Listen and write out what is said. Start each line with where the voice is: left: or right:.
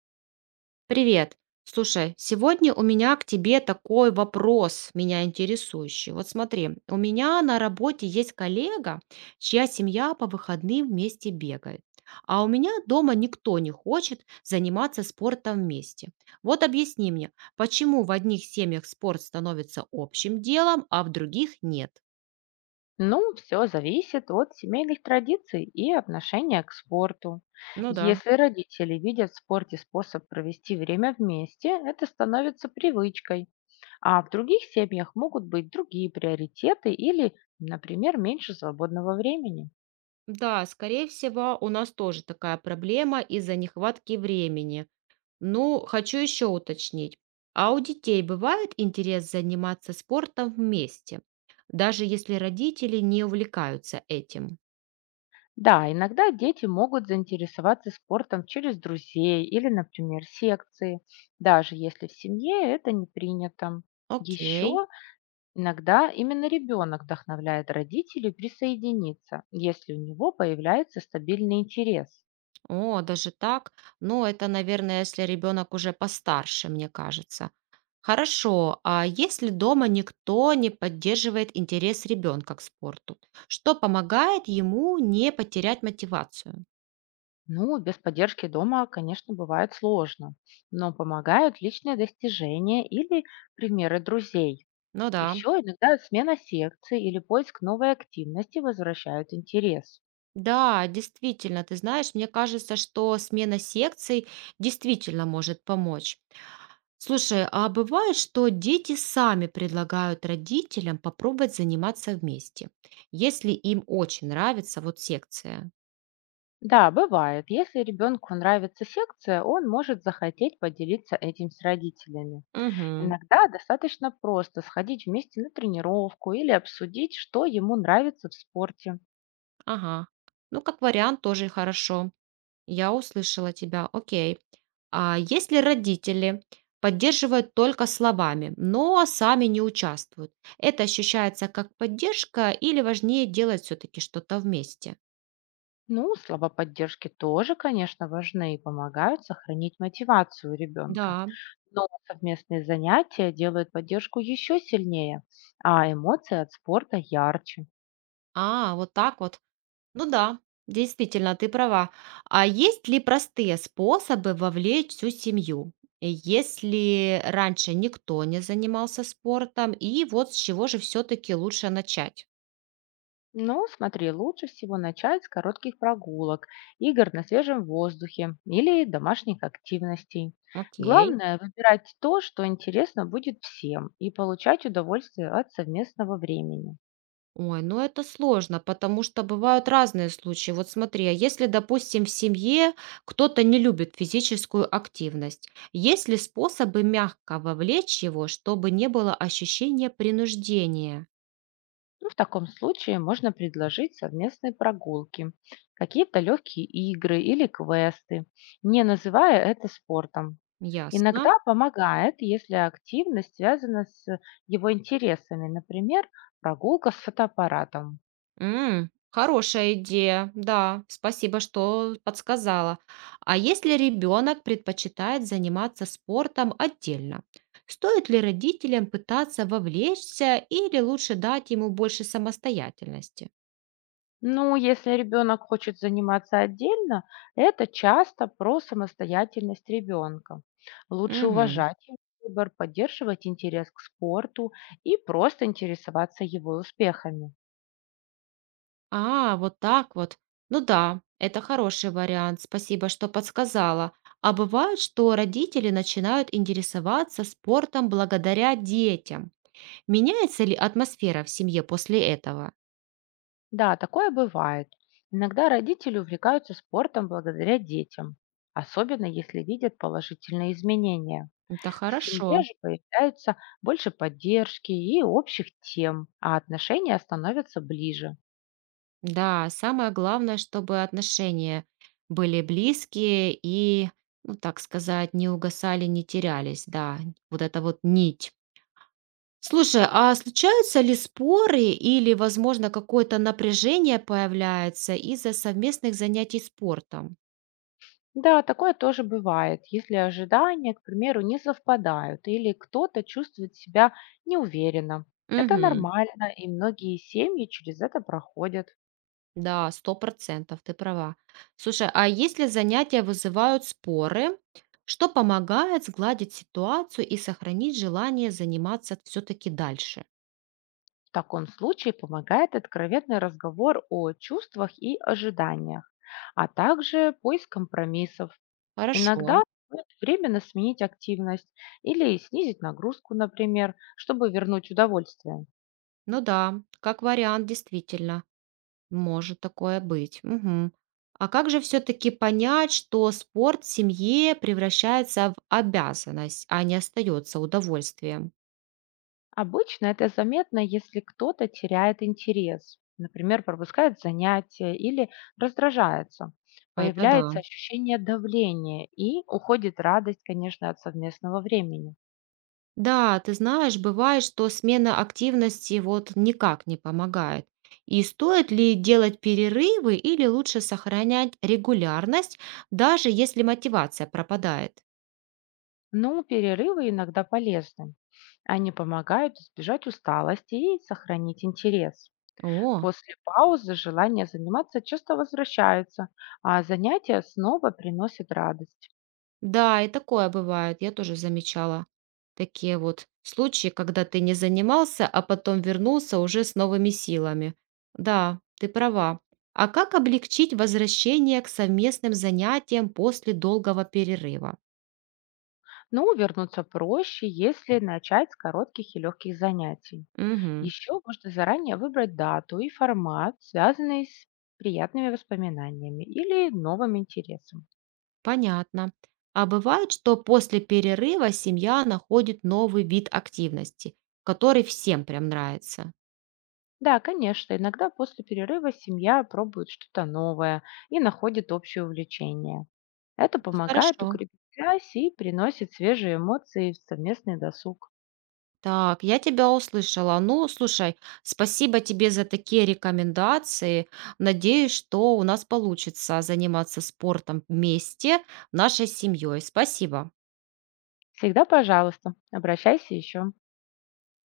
right: Привет. Слушай, сегодня у меня к тебе такой вопрос, меня интересующий. Вот смотри, у меня на работе есть коллега, чья семья по выходным вместе бегает. А у меня дома никто не хочет заниматься спортом вместе. Вот объясни мне, почему в одних семьях спорт становится общим делом, а в других нет?
left: Ну, все зависит от семейных традиций и отношения к спорту.
right: Ну да.
left: Если родители видят в спорте способ провести время вместе, это становится привычкой, а в других семьях могут быть другие приоритеты или, например, меньше свободного времени.
right: Да, скорее всего, у нас тоже такая проблема из-за нехватки времени. Ну, хочу еще уточнить. А у детей бывает интерес заниматься спортом вместе, даже если родители не увлекаются этим?
left: Да, иногда дети могут заинтересоваться спортом через друзей или, например, секции, даже если в семье это не принято.
right: Окей.
left: Еще Иногда именно ребенок вдохновляет родителей присоединиться, если у него появляется стабильный интерес.
right: О, даже так? Ну, это, наверное, если ребенок уже постарше, мне кажется. Хорошо, а если дома никто не поддерживает интерес ребенка к спорту, что помогает ему не потерять мотивацию?
left: Ну, без поддержки дома, конечно, бывает сложно, но помогают личные достижения или примеры друзей.
right: Ну да.
left: Еще иногда смена секции или поиск новой активности возвращают интерес.
right: Да, действительно, ты знаешь, мне кажется, что смена секций действительно может помочь. Слушай, а бывает, что дети сами предлагают родителям попробовать заниматься вместе, если им очень нравится вот секция.
left: Да, бывает, если ребенку нравится секция, он может захотеть поделиться этим с родителями.
right: Угу,
left: Иногда достаточно просто сходить вместе на тренировку или обсудить, что ему нравится в спорте.
right: ага. Ну, как вариант, тоже хорошо. Я услышала тебя, окей. А если родители поддерживают только словами, но сами не участвуют, это ощущается как поддержка или важнее делать все-таки что-то вместе?
left: Ну, слова поддержки тоже, конечно, важны и помогают сохранить мотивацию ребенка.
right: Да.
left: Но совместные занятия делают поддержку еще сильнее, а эмоции от спорта ярче.
right: А, вот так вот. Ну да, действительно, ты права. А есть ли простые способы вовлечь всю семью? Если раньше никто не занимался спортом, и вот с чего же все-таки лучше начать?
left: Ну, смотри, лучше всего начать с коротких прогулок, игр на свежем воздухе или домашних активностей.
right: Окей.
left: Главное– выбирать то, что интересно будет всем, и получать удовольствие от совместного времени.
right: Ой, ну это сложно, потому что бывают разные случаи. Вот смотри, а если, допустим, в семье кто-то не любит физическую активность, есть ли способы мягко вовлечь его, чтобы не было ощущения принуждения?
left: Ну, в таком случае можно предложить совместные прогулки, какие-то легкие игры или квесты, не называя это спортом.
right: Ясно.
left: Иногда помогает, если активность связана с его интересами, например, прогулка с фотоаппаратом.
right: М, хорошая идея, да, спасибо, что подсказала. А если ребенок предпочитает заниматься спортом отдельно? Стоит ли родителям пытаться вовлечься или лучше дать ему больше самостоятельности?
left: Ну, если ребенок хочет заниматься отдельно, это часто про самостоятельность ребенка. Лучше
right: Мгм.
left: уважать его выбор, поддерживать интерес к спорту и просто интересоваться его успехами.
right: А, вот так вот. Ну да, это хороший вариант. Спасибо, что подсказала. А бывает, что родители начинают интересоваться спортом благодаря детям. Меняется ли атмосфера в семье после этого?
left: Да, такое бывает. Иногда родители увлекаются спортом благодаря детям, особенно если видят положительные изменения.
right: Это
left: В семье
right: хорошо.
left: же появляется больше поддержки и общих тем, а отношения становятся ближе.
right: Да, самое главное, чтобы отношения были близкие и, ну так сказать, не угасали, не терялись. Да, вот эта вот нить. Слушай, а случаются ли споры или, возможно, какое-то напряжение появляется из-за совместных занятий спортом?
left: Да, такое тоже бывает, если ожидания, к примеру, не совпадают или кто-то чувствует себя неуверенно. Это
right: Угу.
left: нормально, и многие семьи через это проходят.
right: Да, 100%, ты права. Слушай, а если занятия вызывают споры, что помогает сгладить ситуацию и сохранить желание заниматься все-таки дальше?
left: В таком случае помогает откровенный разговор о чувствах и ожиданиях, а также поиск компромиссов.
right: Хорошо.
left: Иногда стоит временно сменить активность или снизить нагрузку, например, чтобы вернуть удовольствие.
right: Ну да, как вариант, действительно. Может такое быть. Мгм. А как же все-таки понять, что спорт в семье превращается в обязанность, а не остается удовольствием?
left: Обычно это заметно, если кто-то теряет интерес, например, пропускает занятия или раздражается.
right: Это да.
left: Появляется ощущение давления и уходит радость, конечно, от совместного времени.
right: Да, ты знаешь, бывает, что смена активности вот никак не помогает. И стоит ли делать перерывы или лучше сохранять регулярность, даже если мотивация пропадает?
left: Но перерывы иногда полезны. Они помогают избежать усталости и сохранить интерес.
right: О.
left: После паузы желание заниматься часто возвращается, а занятия снова приносят радость.
right: Да, и такое бывает. Я тоже замечала такие вот случаи, когда ты не занимался, а потом вернулся уже с новыми силами. Да, ты права. А как облегчить возвращение к совместным занятиям после долгого перерыва?
left: Ну, вернуться проще, если начать с коротких и легких занятий.
right: Мгм,
left: Еще можно заранее выбрать дату и формат, связанный с приятными воспоминаниями или новым интересом.
right: понятно. А бывает, что после перерыва семья находит новый вид активности, который всем прям нравится.
left: Да, конечно, иногда после перерыва семья пробует что-то новое и находит общее увлечение. Это
right: Это
left: помогает
right: Хорошо.
left: укрепить связь и приносит свежие эмоции в совместный досуг.
right: Так, я тебя услышала. Ну, слушай, спасибо тебе за такие рекомендации. Надеюсь, что у нас получится заниматься спортом вместе, нашей семьей. Спасибо.
left: Всегда, пожалуйста, обращайся еще.